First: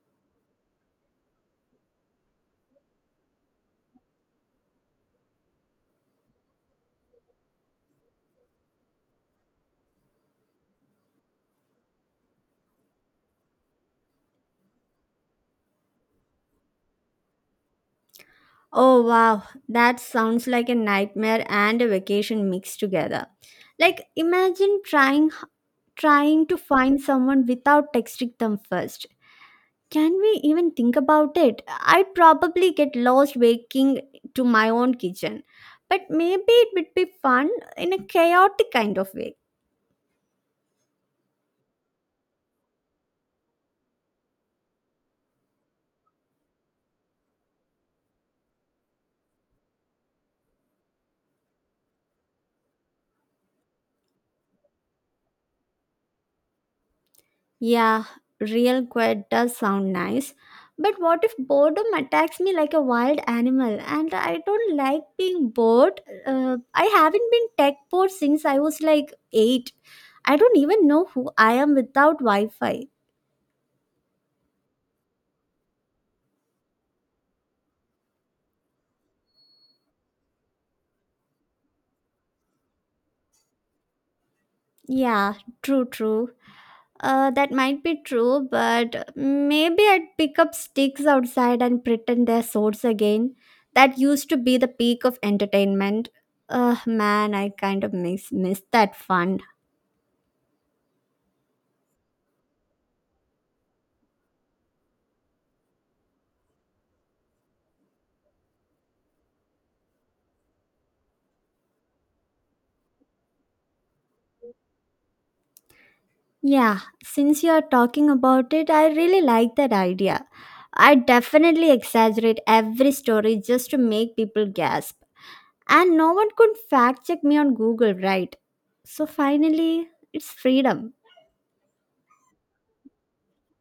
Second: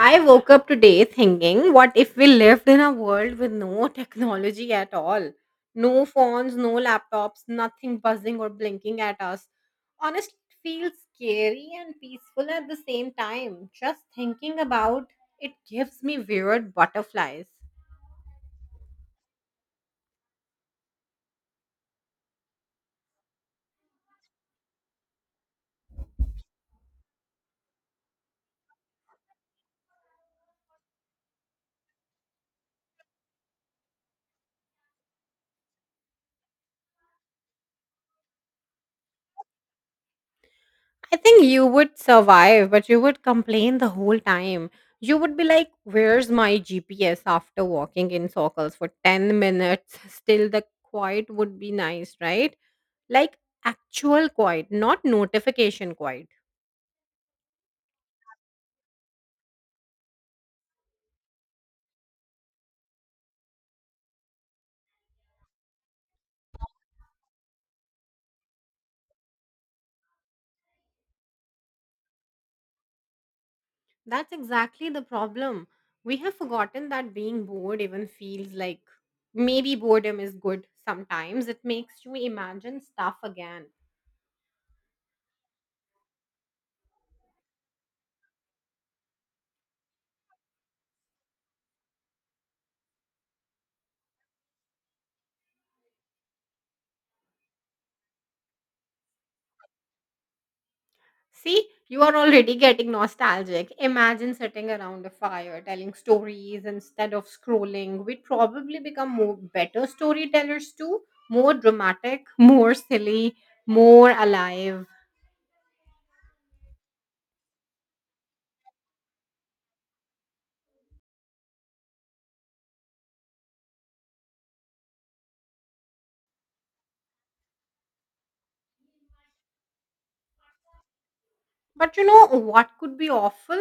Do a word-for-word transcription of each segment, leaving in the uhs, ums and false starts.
I woke up today thinking, what if we lived in a world with no technology at all? No phones, no laptops, nothing buzzing or blinking at us. Honestly, it feels scary and peaceful at the same time. Just thinking about it gives me weird butterflies. Oh wow, that sounds like a nightmare and a vacation mixed together. Like imagine trying trying to find someone without texting them first. Can we even think about it? I'd probably get lost waking to my own kitchen. But maybe it would be fun in a chaotic kind of way. I think you would survive, but you would complain the whole time. You would be like, where's my G P S after walking in circles for ten minutes? Still, the quiet would be nice, right? Like actual quiet, not notification quiet. Yeah, real quiet does sound nice. But what if boredom attacks me like a wild animal and I don't like being bored? Uh, I haven't been tech bored since I was like eight. I don't even know who I am without Wi Fi. That's exactly the problem. We have forgotten that being bored even feels like. Maybe boredom is good sometimes. It makes you imagine stuff again. Yeah, true, true. Uh, that might be true, but maybe I'd pick up sticks outside and pretend they're swords again. That used to be the peak of entertainment. Uh, man, I kind of miss miss that fun. See, you are already getting nostalgic. Imagine sitting around a fire telling stories instead of scrolling. We'd probably become more better storytellers too, more dramatic, more silly, more alive. Yeah, since you are talking about it, I really like that idea. I definitely exaggerate every story just to make people gasp. And no one could fact check me on Google, right? So finally, it's freedom. But you know what could be awful?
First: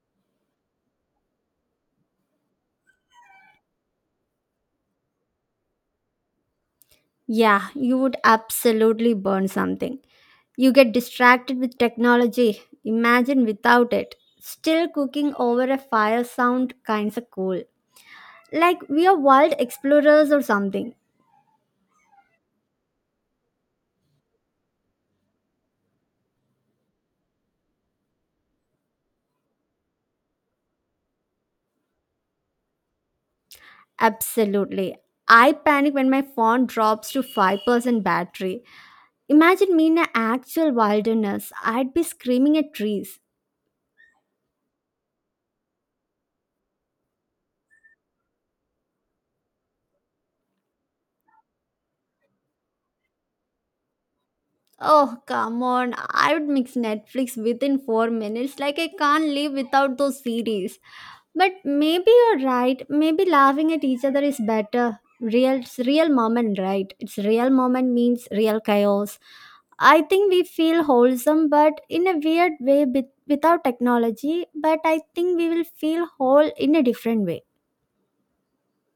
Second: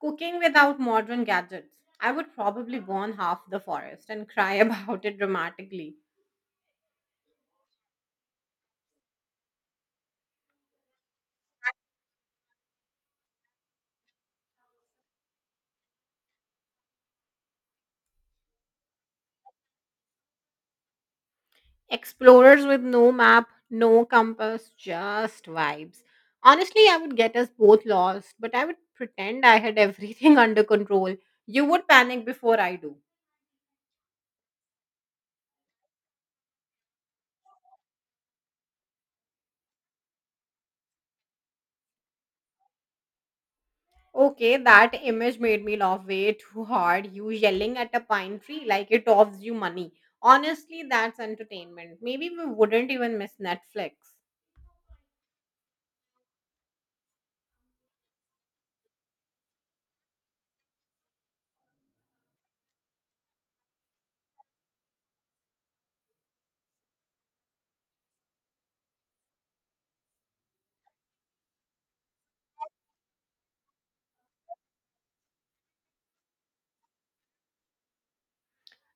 Cooking without modern gadgets. I would probably burn half the forest and cry about it dramatically. Yeah, you would absolutely burn something. You get distracted with technology. Imagine without it. Still cooking over a fire sound kinda cool. Like we are wild explorers or something. Explorers with no map, no compass, just vibes. Honestly, I would get us both lost, but I would pretend I had everything under control. You would panic before I do. Absolutely. I panic when my phone drops to five percent battery. Imagine me in an actual wilderness. I'd be screaming at trees. Okay, that image made me laugh way too hard. You yelling at a pine tree like it offers you money. Honestly, that's entertainment. Maybe we wouldn't even miss Netflix. Oh, come on. I would mix Netflix within four minutes. Like, I can't live without those series. But maybe you're right. Maybe laughing at each other is better. Real, it's real moment, right? It's real moment means real chaos. I think we feel wholesome, but in a weird way with, without technology. But I think we will feel whole in a different way.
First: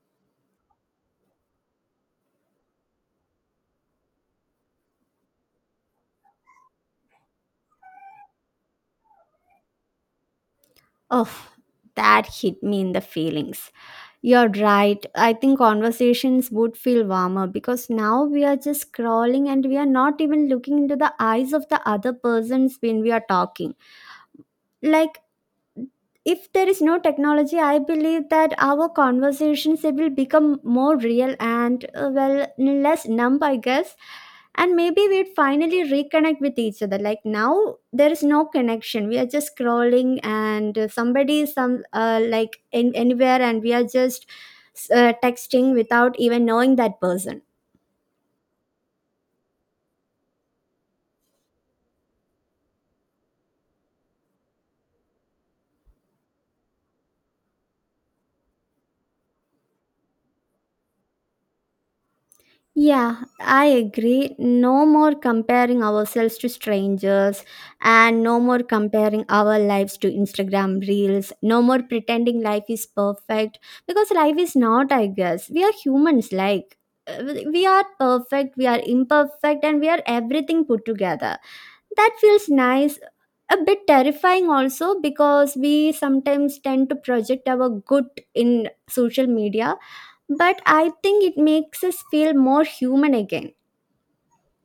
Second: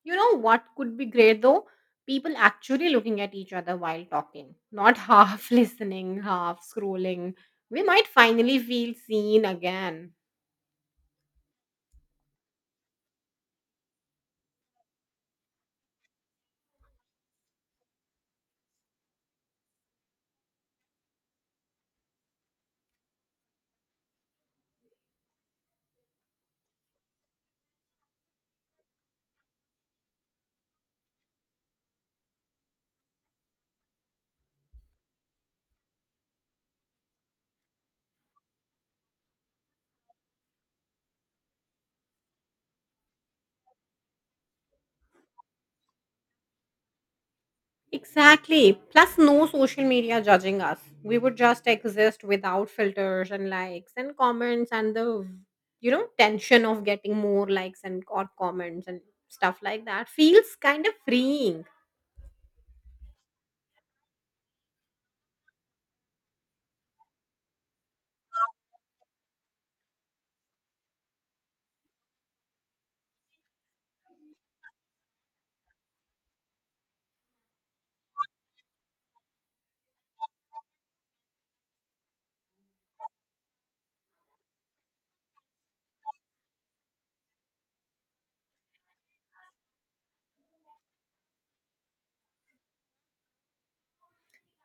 You know what could be great though? People actually looking at each other while talking, not half listening, half scrolling. We might finally feel seen again. Oh, that hit me in the feelings. You're right. I think conversations would feel warmer because now we are just scrolling and we are not even looking into the eyes of the other persons when we are talking. Like if there is no technology, I believe that our conversations they will become more real and, uh, well, less numb, I guess. And maybe we'd finally reconnect with each other. Like now there is no connection, we are just scrolling and, uh, somebody is some, uh, like in, anywhere, and we are just uh, texting without even knowing that person. Exactly. Plus, no social media judging us. We would just exist without filters and likes and comments and the, you know, tension of getting more likes and odd comments and stuff like that feels kind of freeing. Yeah, I agree. No more comparing ourselves to strangers and no more comparing our lives to Instagram reels. No more pretending life is perfect because life is not, I guess. We are humans, like, uh, we are perfect, we are imperfect, and we are everything put together. That feels nice. A bit terrifying also because we sometimes tend to project our good in social media, but I think it makes us feel more human again.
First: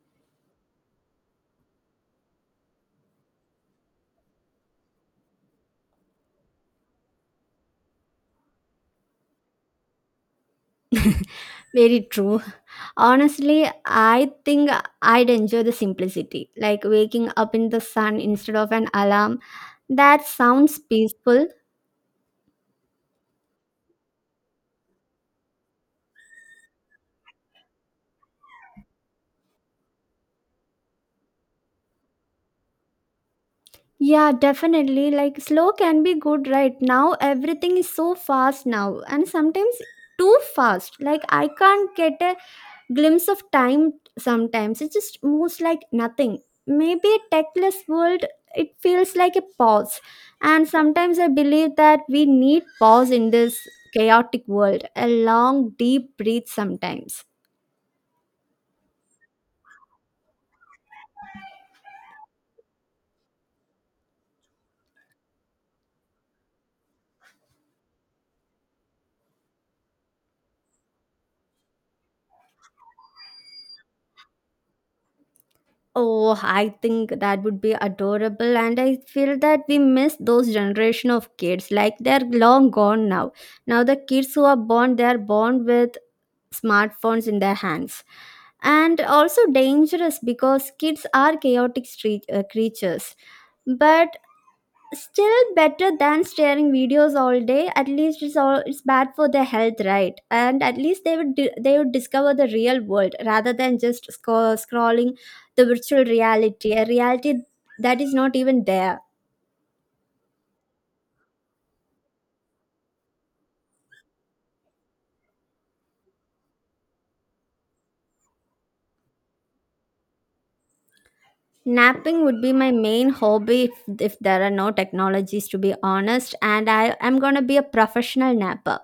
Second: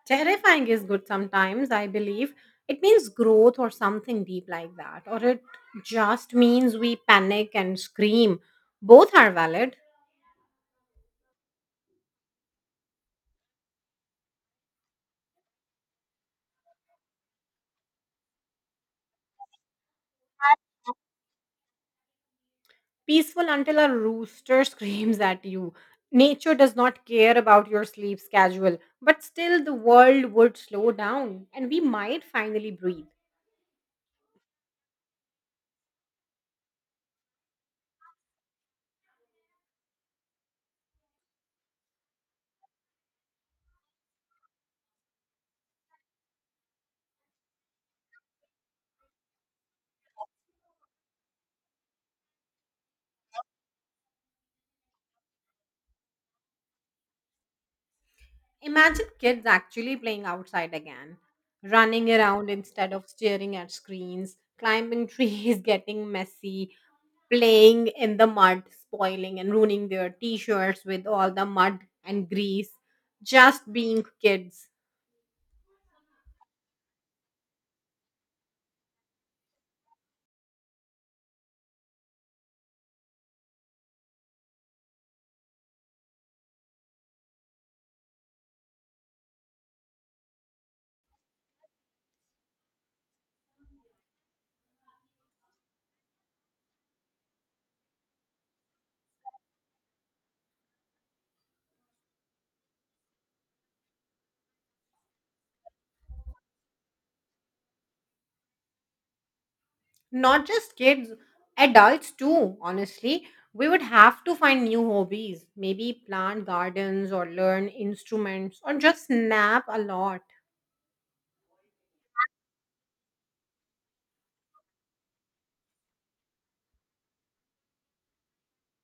Terrifying is good sometimes, I believe. It means growth or something deep like that, or it just means we panic and scream. Both are valid. Very true. Honestly, I think I'd enjoy the simplicity, like waking up in the sun instead of an alarm. That sounds peaceful. Peaceful until a rooster screams at you. Nature does not care about your sleep schedule, but still the world would slow down and we might finally breathe. Yeah, definitely. Like slow can be good, right? Now everything is so fast now, and sometimes too fast. Like I can't get a glimpse of time, sometimes it just moves like nothing. Maybe a techless world, it feels like a pause. And sometimes I believe that we need pause in this chaotic world, a long deep breath sometimes. Imagine kids actually playing outside again, running around instead of staring at screens, climbing trees, getting messy, playing in the mud, spoiling and ruining their t shirts with all the mud and grease, just being kids. Oh, I think that would be adorable, and I feel that we miss those generation of kids. Like they're long gone now. Now the kids who are born, they are born with smartphones in their hands. And also dangerous because kids are chaotic street, uh, creatures. But still better than staring videos all day. At least it's all, it's bad for their health, right? And at least they would di- they would discover the real world rather than just sco- scrolling the virtual reality, a reality that is not even there. Not just kids, adults too, honestly. We would have to find new hobbies, maybe plant gardens or learn instruments or just nap a lot. Napping would be my main hobby if, if there are no technologies, to be honest. And I am going to be a professional napper.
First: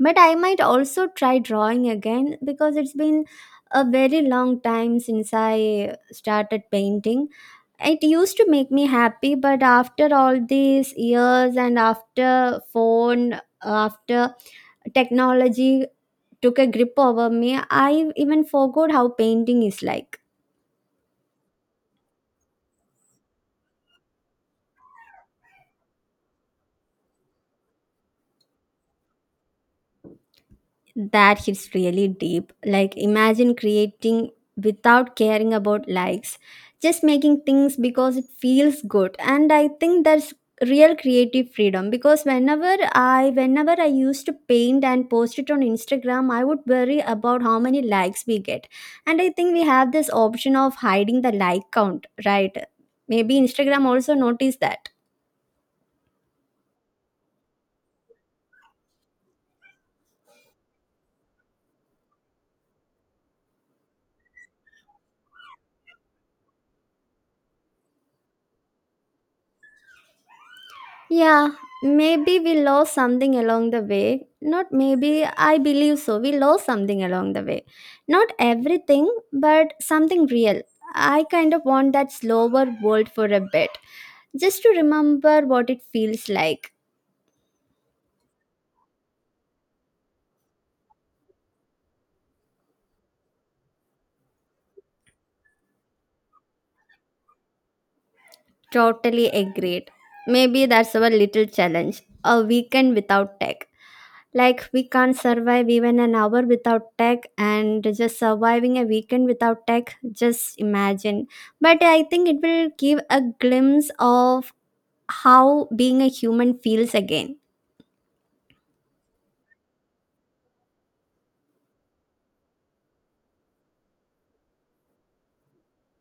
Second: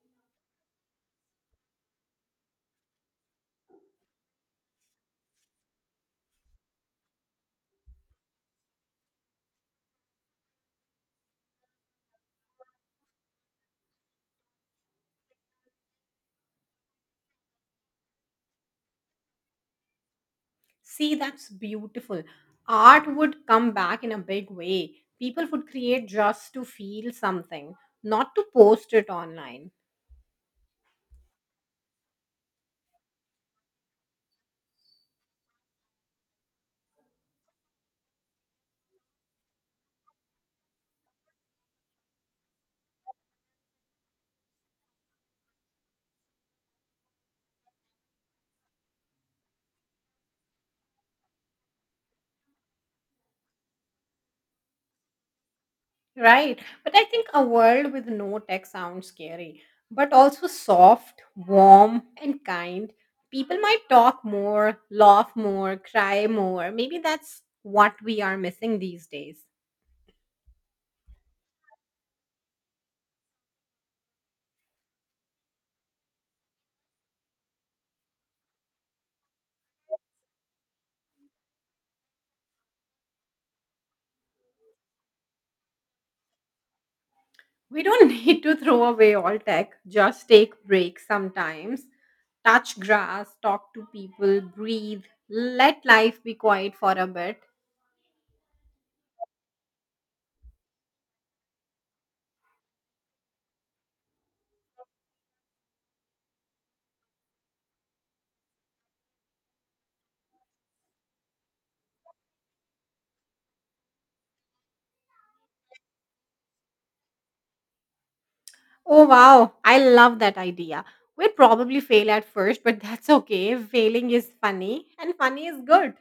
But I might also try drawing again because it's been a very long time since I started painting. It used to make me happy, but after all these years, and after phone, after technology took a grip over me, I even forgot how painting is like. See, that's beautiful. Art would come back in a big way. People would create just to feel something, not to post it online. That hits really deep. Like, imagine creating without caring about likes, just making things because it feels good. And I think that's real creative freedom, because whenever I, whenever I used to paint and post it on Instagram, I would worry about how many likes we get. And I think we have this option of hiding the like count, right? Maybe Instagram also noticed that. Right. But I think a world with no tech sounds scary, but also soft, warm, and kind. People might talk more, laugh more, cry more. Maybe that's what we are missing these days. Yeah, maybe we lost something along the way. Not maybe, I believe so. We lost something along the way. Not everything, but something real. I kind of want that slower world for a bit, just to remember what it feels like. We don't need to throw away all tech, just take breaks sometimes. Touch grass, talk to people, breathe, let life be quiet for a bit. Totally agreed. Maybe that's our little challenge, a weekend without tech. Like we can't survive even an hour without tech, and just surviving a weekend without tech, just imagine. But I think it will give a glimpse of how being a human feels again. Oh, wow. I love that idea. We'd probably fail at first, but that's okay. Failing is funny, and funny is good.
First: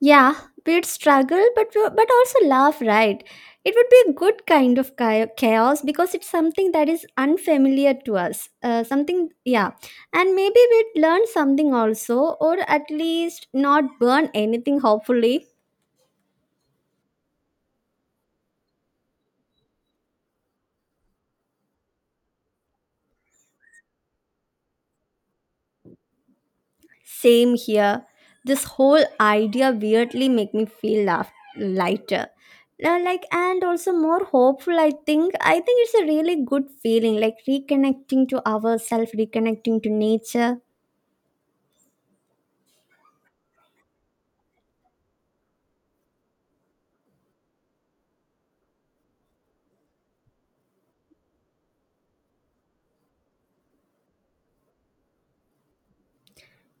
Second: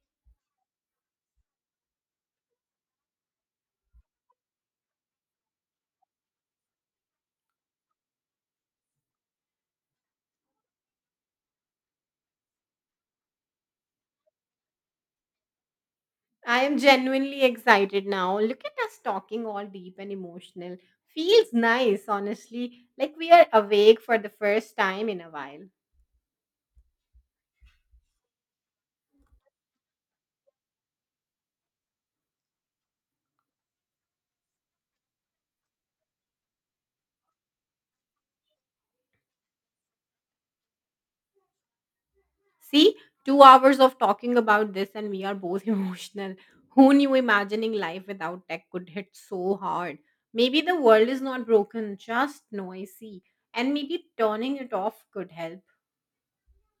Yeah, we'd struggle but but also laugh, right? It would be a good kind of chao- chaos because it's something that is unfamiliar to us. Uh, something, yeah. And maybe we'd learn something also, or at least not burn anything, hopefully. I am genuinely excited now. Look at us talking all deep and emotional. Feels nice, honestly. Like we are awake for the first time in a while. Same here. This whole idea weirdly make me feel laugh- lighter now. Like, and also more hopeful. i think I think it's a really good feeling, like reconnecting to ourselves, reconnecting to nature. See, two hours of talking about this, and we are both emotional. Who knew imagining life without tech could hit so hard? Maybe the world is not broken, just noisy. And maybe turning it off could help.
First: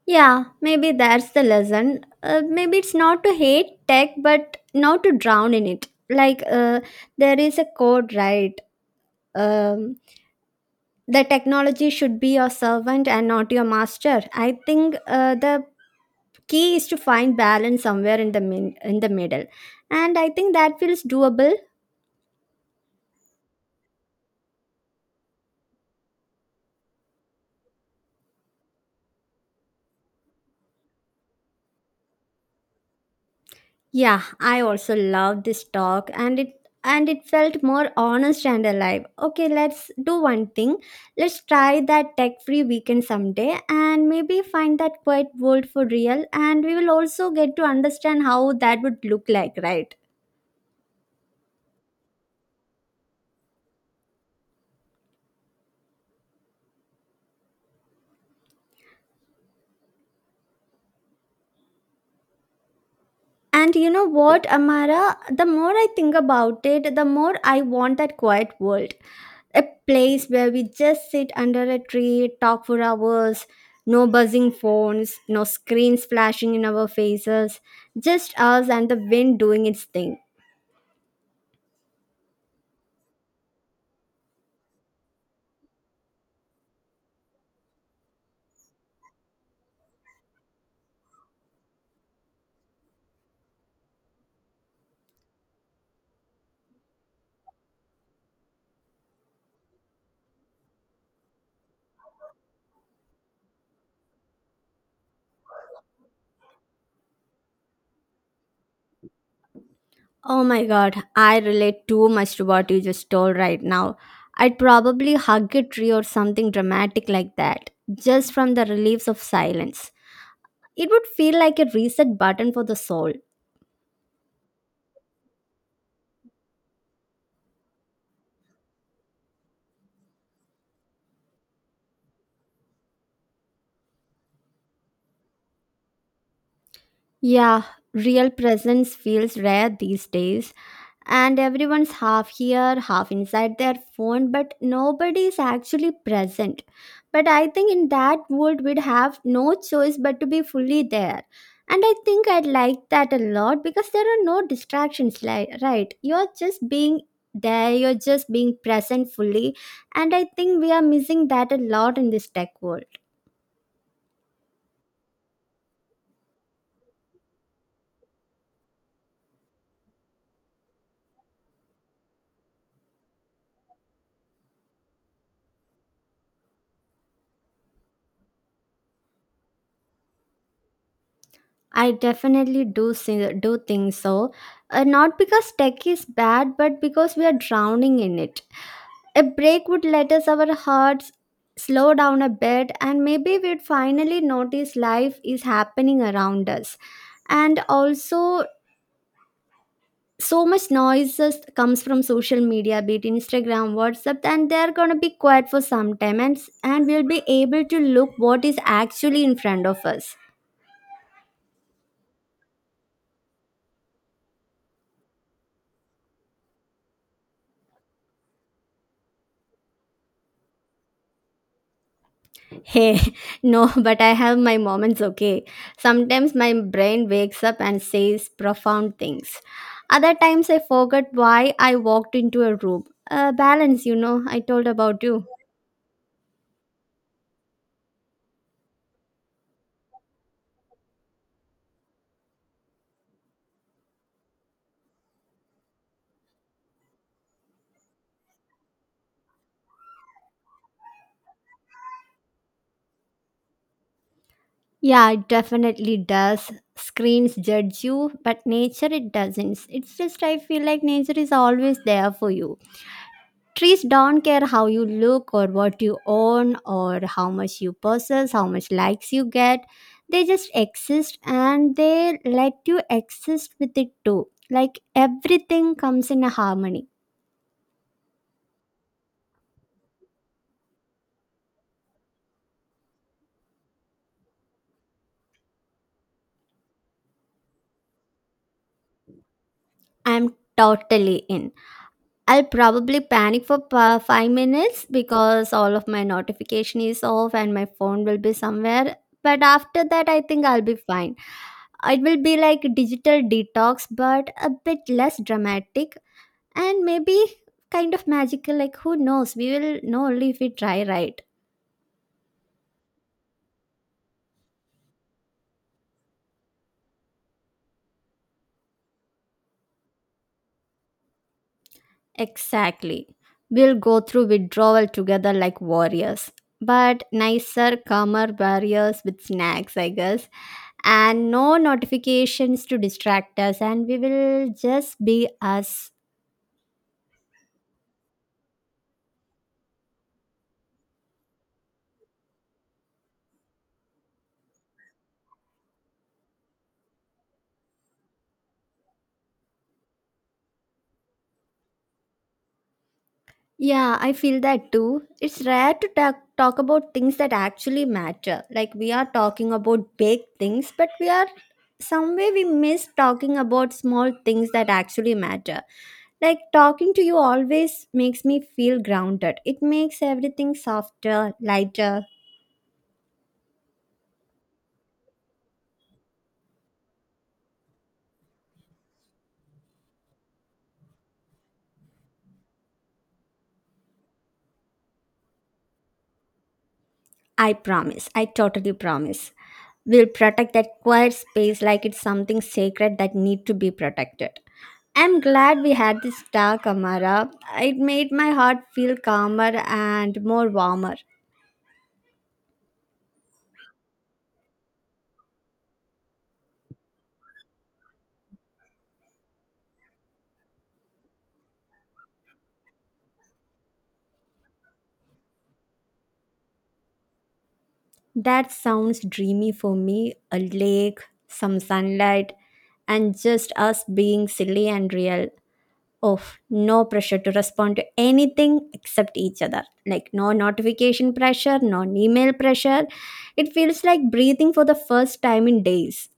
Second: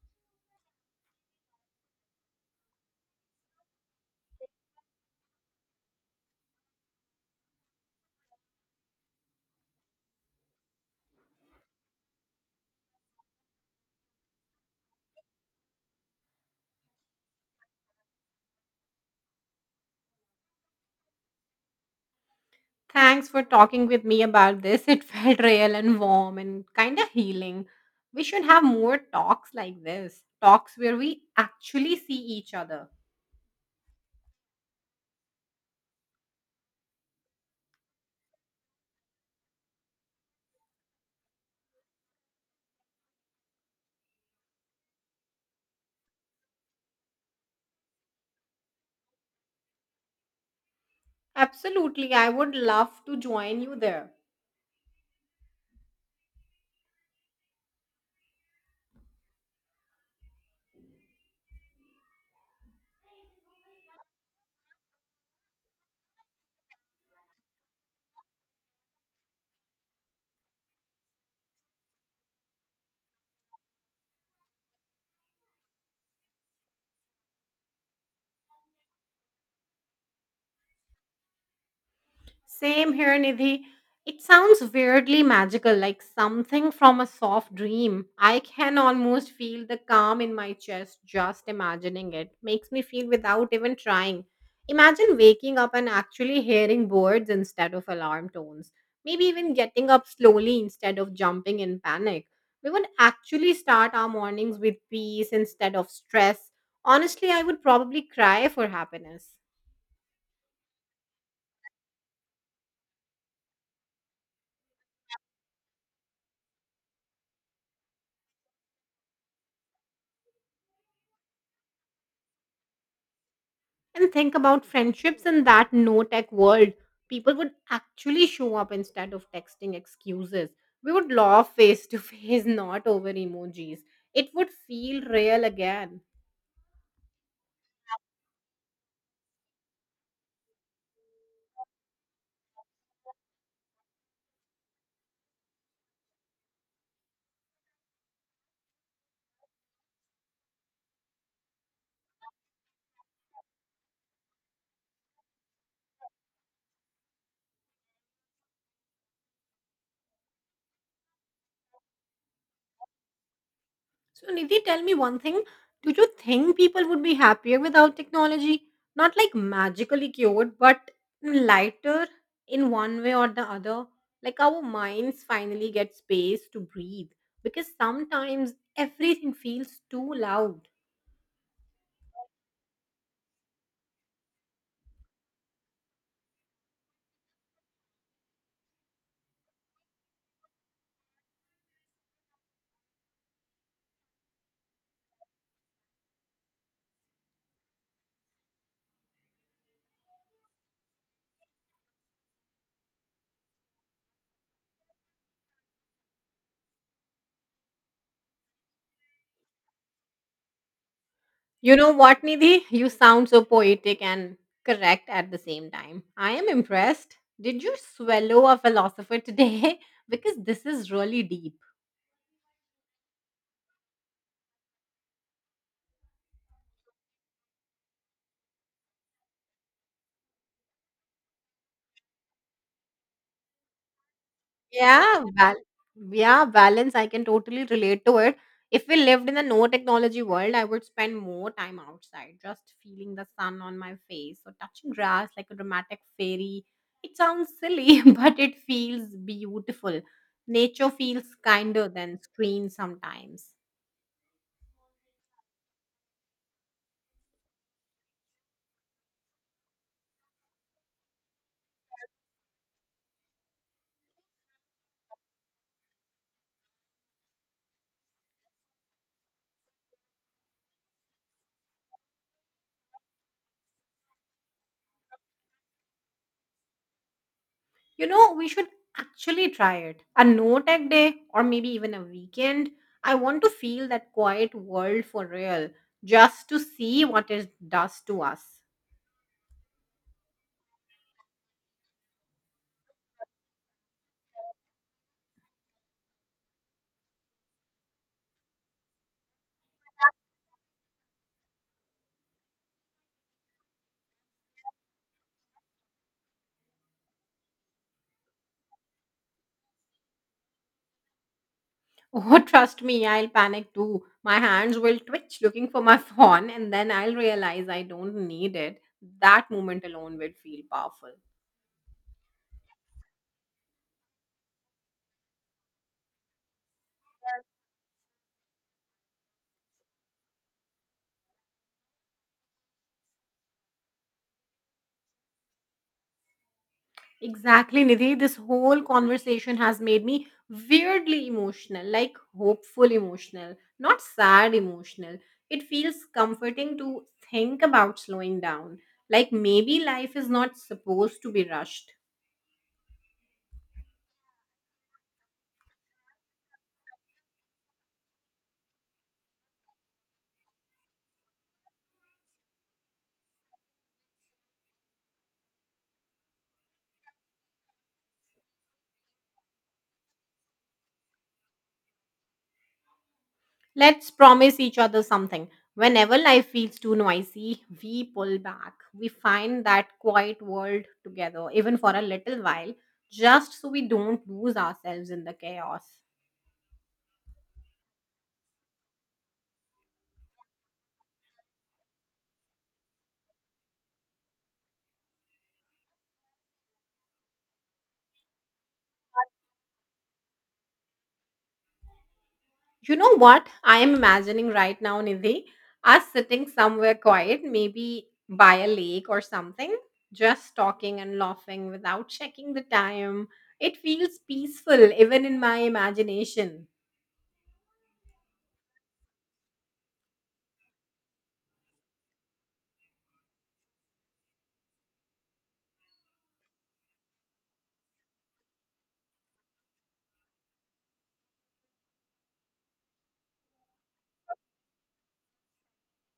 Yeah, maybe that's the lesson. Uh, maybe it's not to hate tech, but not to drown in it. Like, uh, there is a code, right? um, the technology should be your servant and not your master, I think. Uh, the key is to find balance somewhere in the min- in the middle. And I think that feels doable. Thanks for talking with me about this. It felt real and warm and kind of healing. We should have more talks like this, talks where we actually see each other. Yeah, I also love this talk, and it and it felt more honest and alive. Okay, let's do one thing. Let's try that tech free weekend someday and maybe find that quiet world for real. And we will also get to understand how that would look like, right? Absolutely. I would love to join you there. And you know what, Amara? The more I think about it, the more I want that quiet world. A place where we just sit under a tree, talk for hours, no buzzing phones, no screens flashing in our faces, just us and the wind doing its thing. Same here, Nidhi. It sounds weirdly magical, like something from a soft dream. I can almost feel the calm in my chest just imagining it. Makes me feel without even trying. Imagine waking up and actually hearing birds instead of alarm tones. Maybe even getting up slowly instead of jumping in panic. We would actually start our mornings with peace instead of stress. Honestly, I would probably cry for happiness. Oh my god, I relate too much to what you just told right now. I'd probably hug a tree or something dramatic like that, just from the reliefs of silence. It would feel like a reset button for the soul. And think about friendships in that no tech world. People would actually show up instead of texting excuses. We would laugh face to face, not over emojis. It would feel real again. Yeah, real presence feels rare these days, and everyone's half here, half inside their phone, but nobody is actually present. But I think in that world, we'd have no choice but to be fully there. And I think I'd like that a lot because there are no distractions, like, right? You're just being there, you're just being present fully. And I think we are missing that a lot in this tech world. So, Nidhi, tell me one thing. Do you think people would be happier without technology? Not like magically cured, but lighter in one way or the other. Like our minds finally get space to breathe, because sometimes everything feels too loud. I definitely do see, do think so. Uh, not because tech is bad, but because we are drowning in it. A break would let us, our hearts slow down a bit, and maybe we'd finally notice life is happening around us. And also, so much noises comes from social media, be it Instagram, WhatsApp, and they're gonna be quiet for some time, and and we'll be able to look what is actually in front of us. You know what, Nidhi? You sound so poetic and correct at the same time. I am impressed. Did you swallow a philosopher today? Because this is really deep. Hey, no, but I have my moments, okay? Sometimes my brain wakes up and says profound things. Other times I forget why I walked into a room. Uh, balance, you know, I told about you. Yeah, bal- yeah, balance. I can totally relate to it. If we lived in a no technology world, I would spend more time outside, just feeling the sun on my face or touching grass like a dramatic fairy. It sounds silly, but it feels beautiful. Nature feels kinder than screens sometimes. Yeah, it definitely does. Screens judge you, but nature it doesn't. It's just I feel like nature is always there for you. Trees don't care how you look or what you own or how much you possess, how much likes you get. They just exist and they let you exist with it too. Like everything comes in a harmony. You know, we should actually try it. A no tech day or maybe even a weekend. I want to feel that quiet world for real, just to see what it does to us. I'm totally in. I'll probably panic for pa- five minutes because all of my notification is off and my phone will be somewhere. But after that, I think I'll be fine. It will be like digital detox, but a bit less dramatic, and maybe kind of magical. Like who knows, we will know only if we try, right? Oh, trust me, I'll panic too. My hands will twitch looking for my phone, and then I'll realize I don't need it. That moment alone will feel powerful. Exactly, we'll go through withdrawal together like warriors, but nicer, calmer warriors with snacks, I guess. And no notifications to distract us, and we will just be us. Exactly, Nidhi. This whole conversation has made me weirdly emotional, like hopeful emotional, not sad emotional. It feels comforting to think about slowing down, like maybe life is not supposed to be rushed. Yeah, I feel that too. It's rare to talk, talk about things that actually matter. Like we are talking about big things, but we are somewhere we miss talking about small things that actually matter. Like talking to you always makes me feel grounded. It makes everything softer, lighter. Let's promise each other something. Whenever life feels too noisy, we pull back. We find that quiet world together, even for a little while, just so we don't lose ourselves in the chaos. I promise. I totally promise. We'll protect that quiet space like it's something sacred that need to be protected. I'm glad we had this talk, Amara. It made my heart feel calmer and more warmer. You know what I am imagining right now, Nidhi? Us sitting somewhere quiet, maybe by a lake or something, just talking and laughing without checking the time. It feels peaceful, even in my imagination. That sounds dreamy for me, a lake, some sunlight, and just us being silly and real. Oh, no pressure to respond to anything except each other. Like, no notification pressure, no email pressure. It feels like breathing for the first time in days.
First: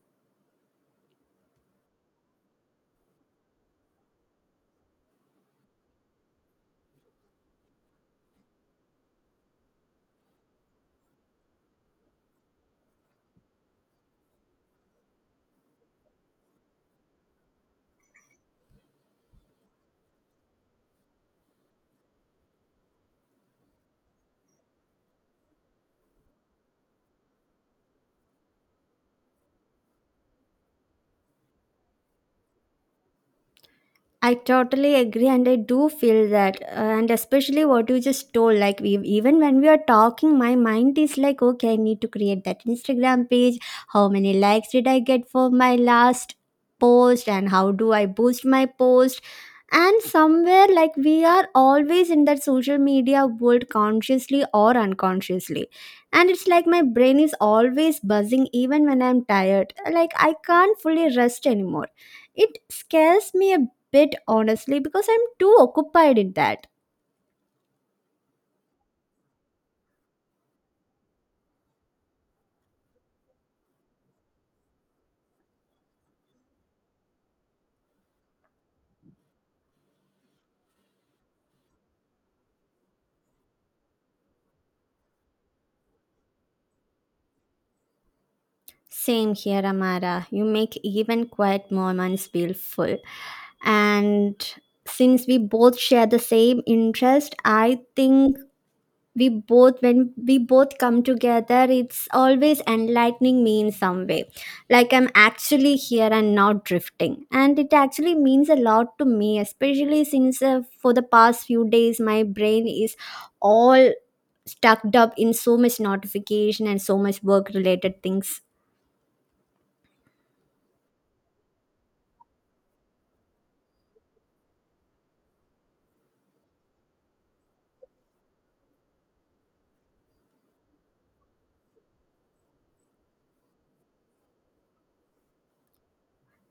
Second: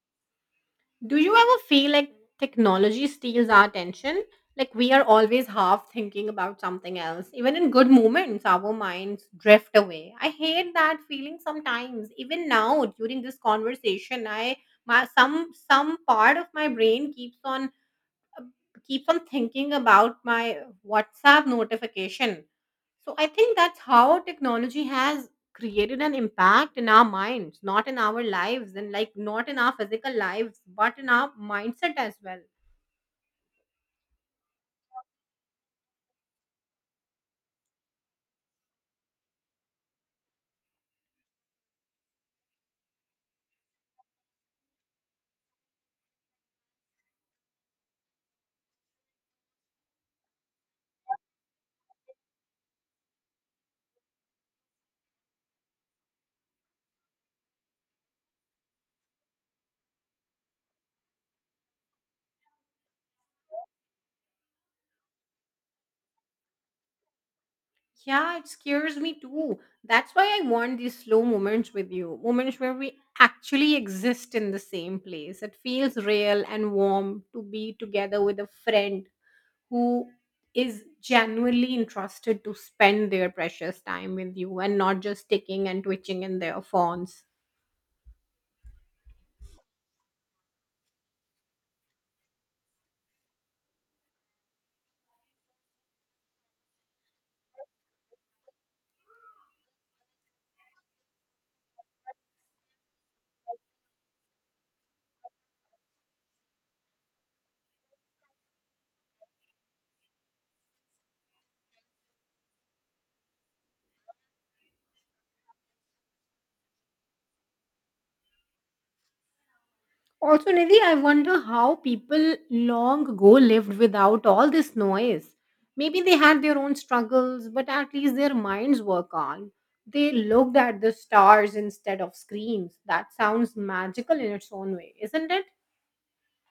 Do you ever feel like technology steals our attention? Like we are always half thinking about something else. Even in good moments, our minds drift away. I hate that feeling sometimes. Even now, during this conversation, I my some some part of my brain keeps on keep on thinking about my WhatsApp notification. So I think that's how technology has created an impact in our minds, not in our lives and like not in our physical lives, but in our mindset as well. I totally agree, and I do feel that, uh, and especially what you just told. Like, we, even when we are talking, my mind is like, okay, I need to create that Instagram page. How many likes did I get for my last post, and how do I boost my post? And somewhere, like, we are always in that social media world consciously or unconsciously. And it's like my brain is always buzzing, even when I'm tired. Like, I can't fully rest anymore. It scares me a bit, honestly, because I'm too occupied in that. Yeah, it scares me too. That's why I want these slow moments with you, moments where we actually exist in the same place. It feels real and warm to be together with a friend who is genuinely interested to spend their precious time with you and not just ticking and twitching in their phones. Same here, Amara. You make even quiet moments feel full. And since we both share the same interest, I think we both when we both come together, it's always enlightening me in some way. Like, I'm actually here and not drifting, and it actually means a lot to me, especially since, uh, for the past few days my brain is all stuck up in so much notification and so much work related things. Also, Nidhi, I wonder how people long ago lived without all this noise. Maybe they had their own struggles, but at least their minds were calm. They looked at the stars instead of screens. That sounds magical in its own way, isn't it?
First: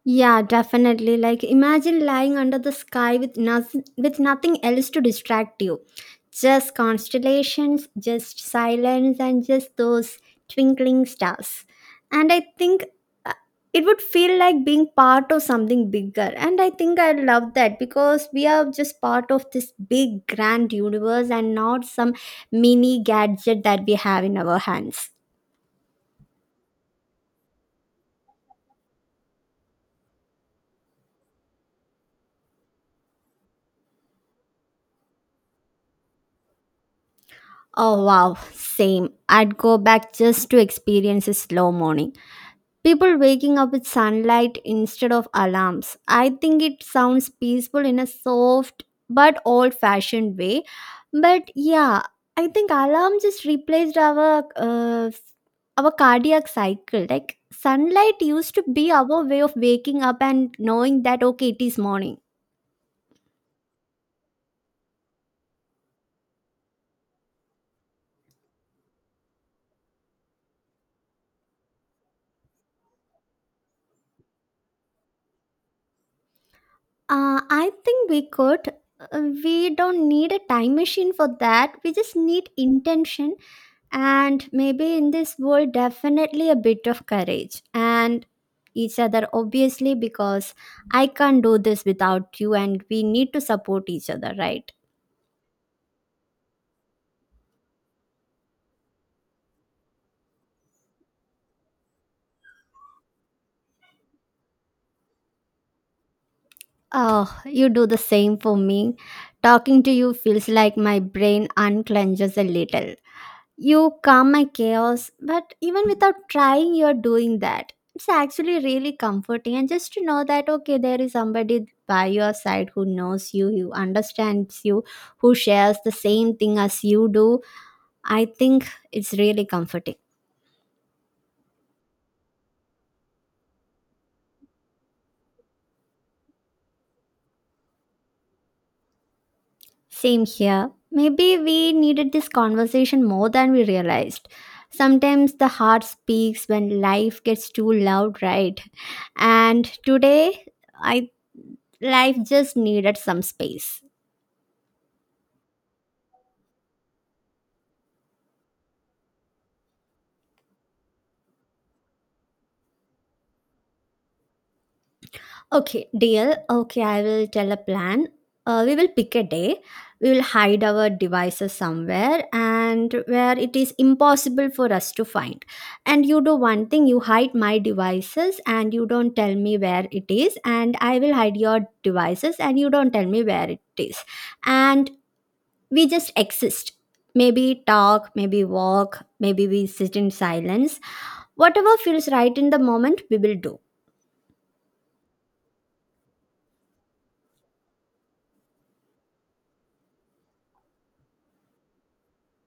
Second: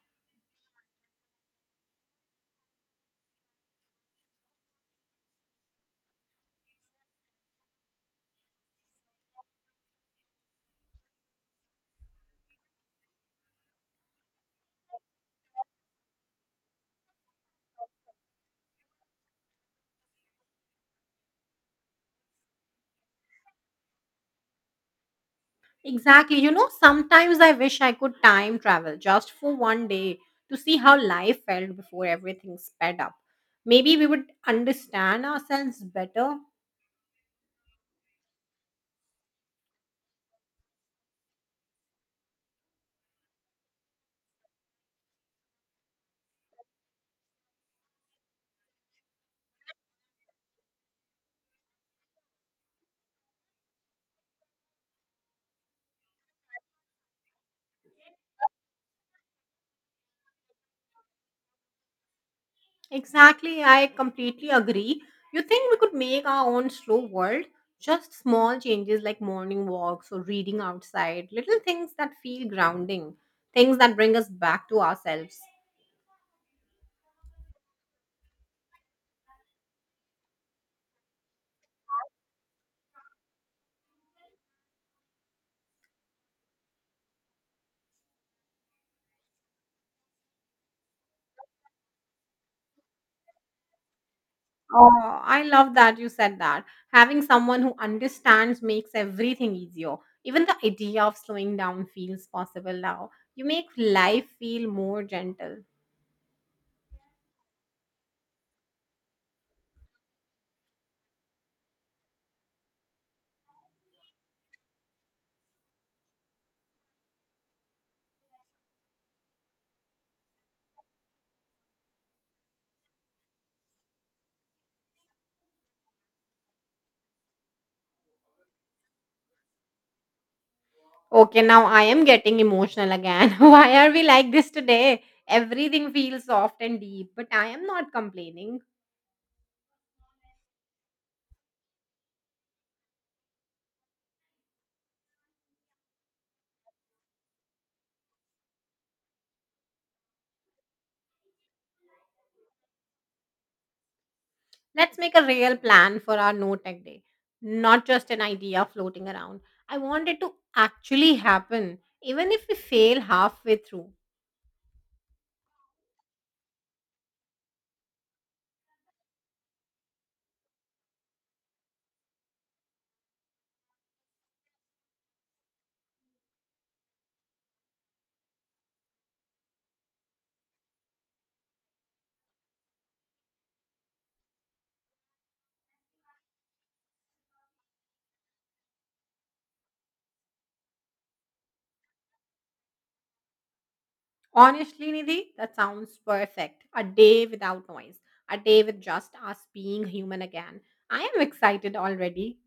Yeah, definitely. Like, imagine lying under the sky with nothing with nothing else to distract you, just constellations, just silence, and just those twinkling stars. And I think, uh, it would feel like being part of something bigger. And I think I love that, because we are just part of this big grand universe and not some mini gadget that we have in our hands. Exactly. You know, sometimes I wish I could time travel just for one day to see how life felt before everything sped up. Maybe we would understand ourselves better. Oh wow, same. I'd go back just to experience a slow morning. People waking up with sunlight instead of alarms. I think it sounds peaceful in a soft but old fashioned way. But yeah, I think alarm just replaced our uh, our cardiac cycle. Like, sunlight used to be our way of waking up and knowing that okay, it is morning. Exactly. I completely agree. You think we could make our own slow world? Just small changes like morning walks or reading outside, little things that feel grounding, things that bring us back to ourselves. Uh, I think we could. Uh, We don't need a time machine for that. We just need intention, and maybe in this world, definitely a bit of courage, and each other, obviously, because I can't do this without you, and we need to support each other, right? Oh, I love that you said that. Having someone who understands makes everything easier. Even the idea of slowing down feels possible now. You make life feel more gentle. Oh, you do the same for me. Talking to you feels like my brain unclenches a little. You calm my chaos, but even without trying, you're doing that. It's actually really comforting, and just to know that okay, there is somebody by your side who knows you, who understands you, who shares the same thing as you do. I think it's really comforting. Okay, now I am getting emotional again. Why are we like this today? Everything feels soft and deep, but I am not complaining. Same here. Maybe we needed this conversation more than we realized. Sometimes the heart speaks when life gets too loud, right? And today, I life just needed some space. Let's make a real plan for our no tech day, not just an idea floating around. I want it to actually happen, even if we fail halfway through. Okay, deal. Okay, I will tell a plan. Uh, we will pick a day. We will hide our devices somewhere and where it is impossible for us to find. And you do one thing, you hide my devices and you don't tell me where it is. And I will hide your devices and you don't tell me where it is. And we just exist. Maybe talk, maybe walk, maybe we sit in silence. Whatever feels right in the moment, we will do. Honestly, Nidhi, that sounds perfect. A day without noise, a day with just us being human again. I am excited already.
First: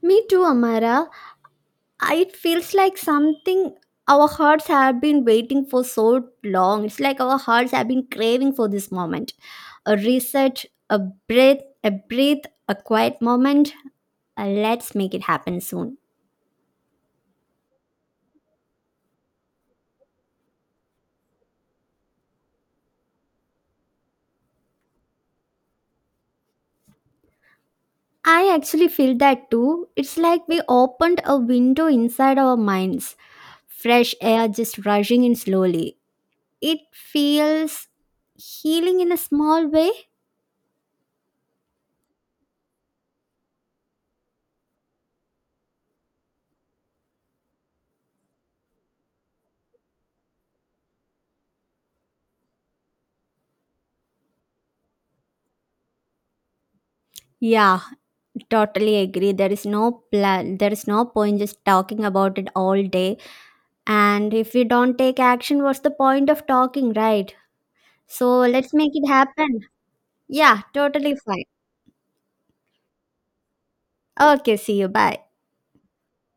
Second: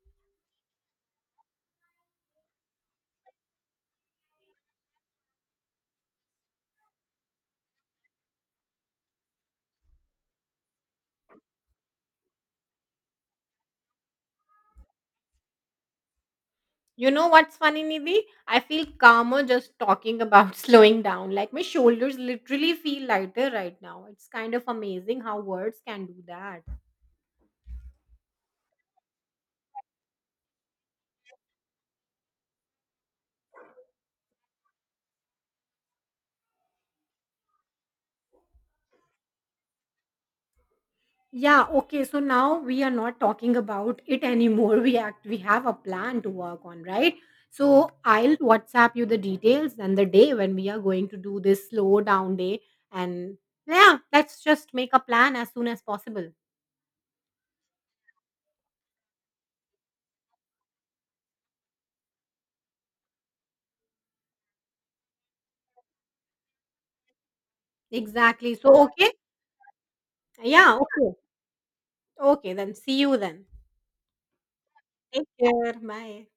Me too, Amara. It feels like something our hearts have been waiting for so long. It's like our hearts have been craving for this moment. A reset, a breath, a breathe, a quiet moment. Uh, let's make it happen soon. You know what's funny, Nidhi? I feel calmer just talking about slowing down. Like my shoulders literally feel lighter right now. It's kind of amazing how words can do that. I actually feel that too. It's like we opened a window inside our minds, fresh air just rushing in slowly. It feels healing in a small way. Yeah, okay. So now we are not talking about it anymore. We act we have a plan to work on, right? So I'll WhatsApp you the details and the day when we are going to do this slow down day. And yeah, let's just make a plan as soon as possible. Yeah, totally agree. There is no plan, there is no point just talking about it all day, and if we don't take action, what's the point of talking, right? So Exactly. let's So make it okay. happen. Yeah, Yeah, totally okay. fine. Okay, then see you then. Okay, see you, bye. Take care. Bye.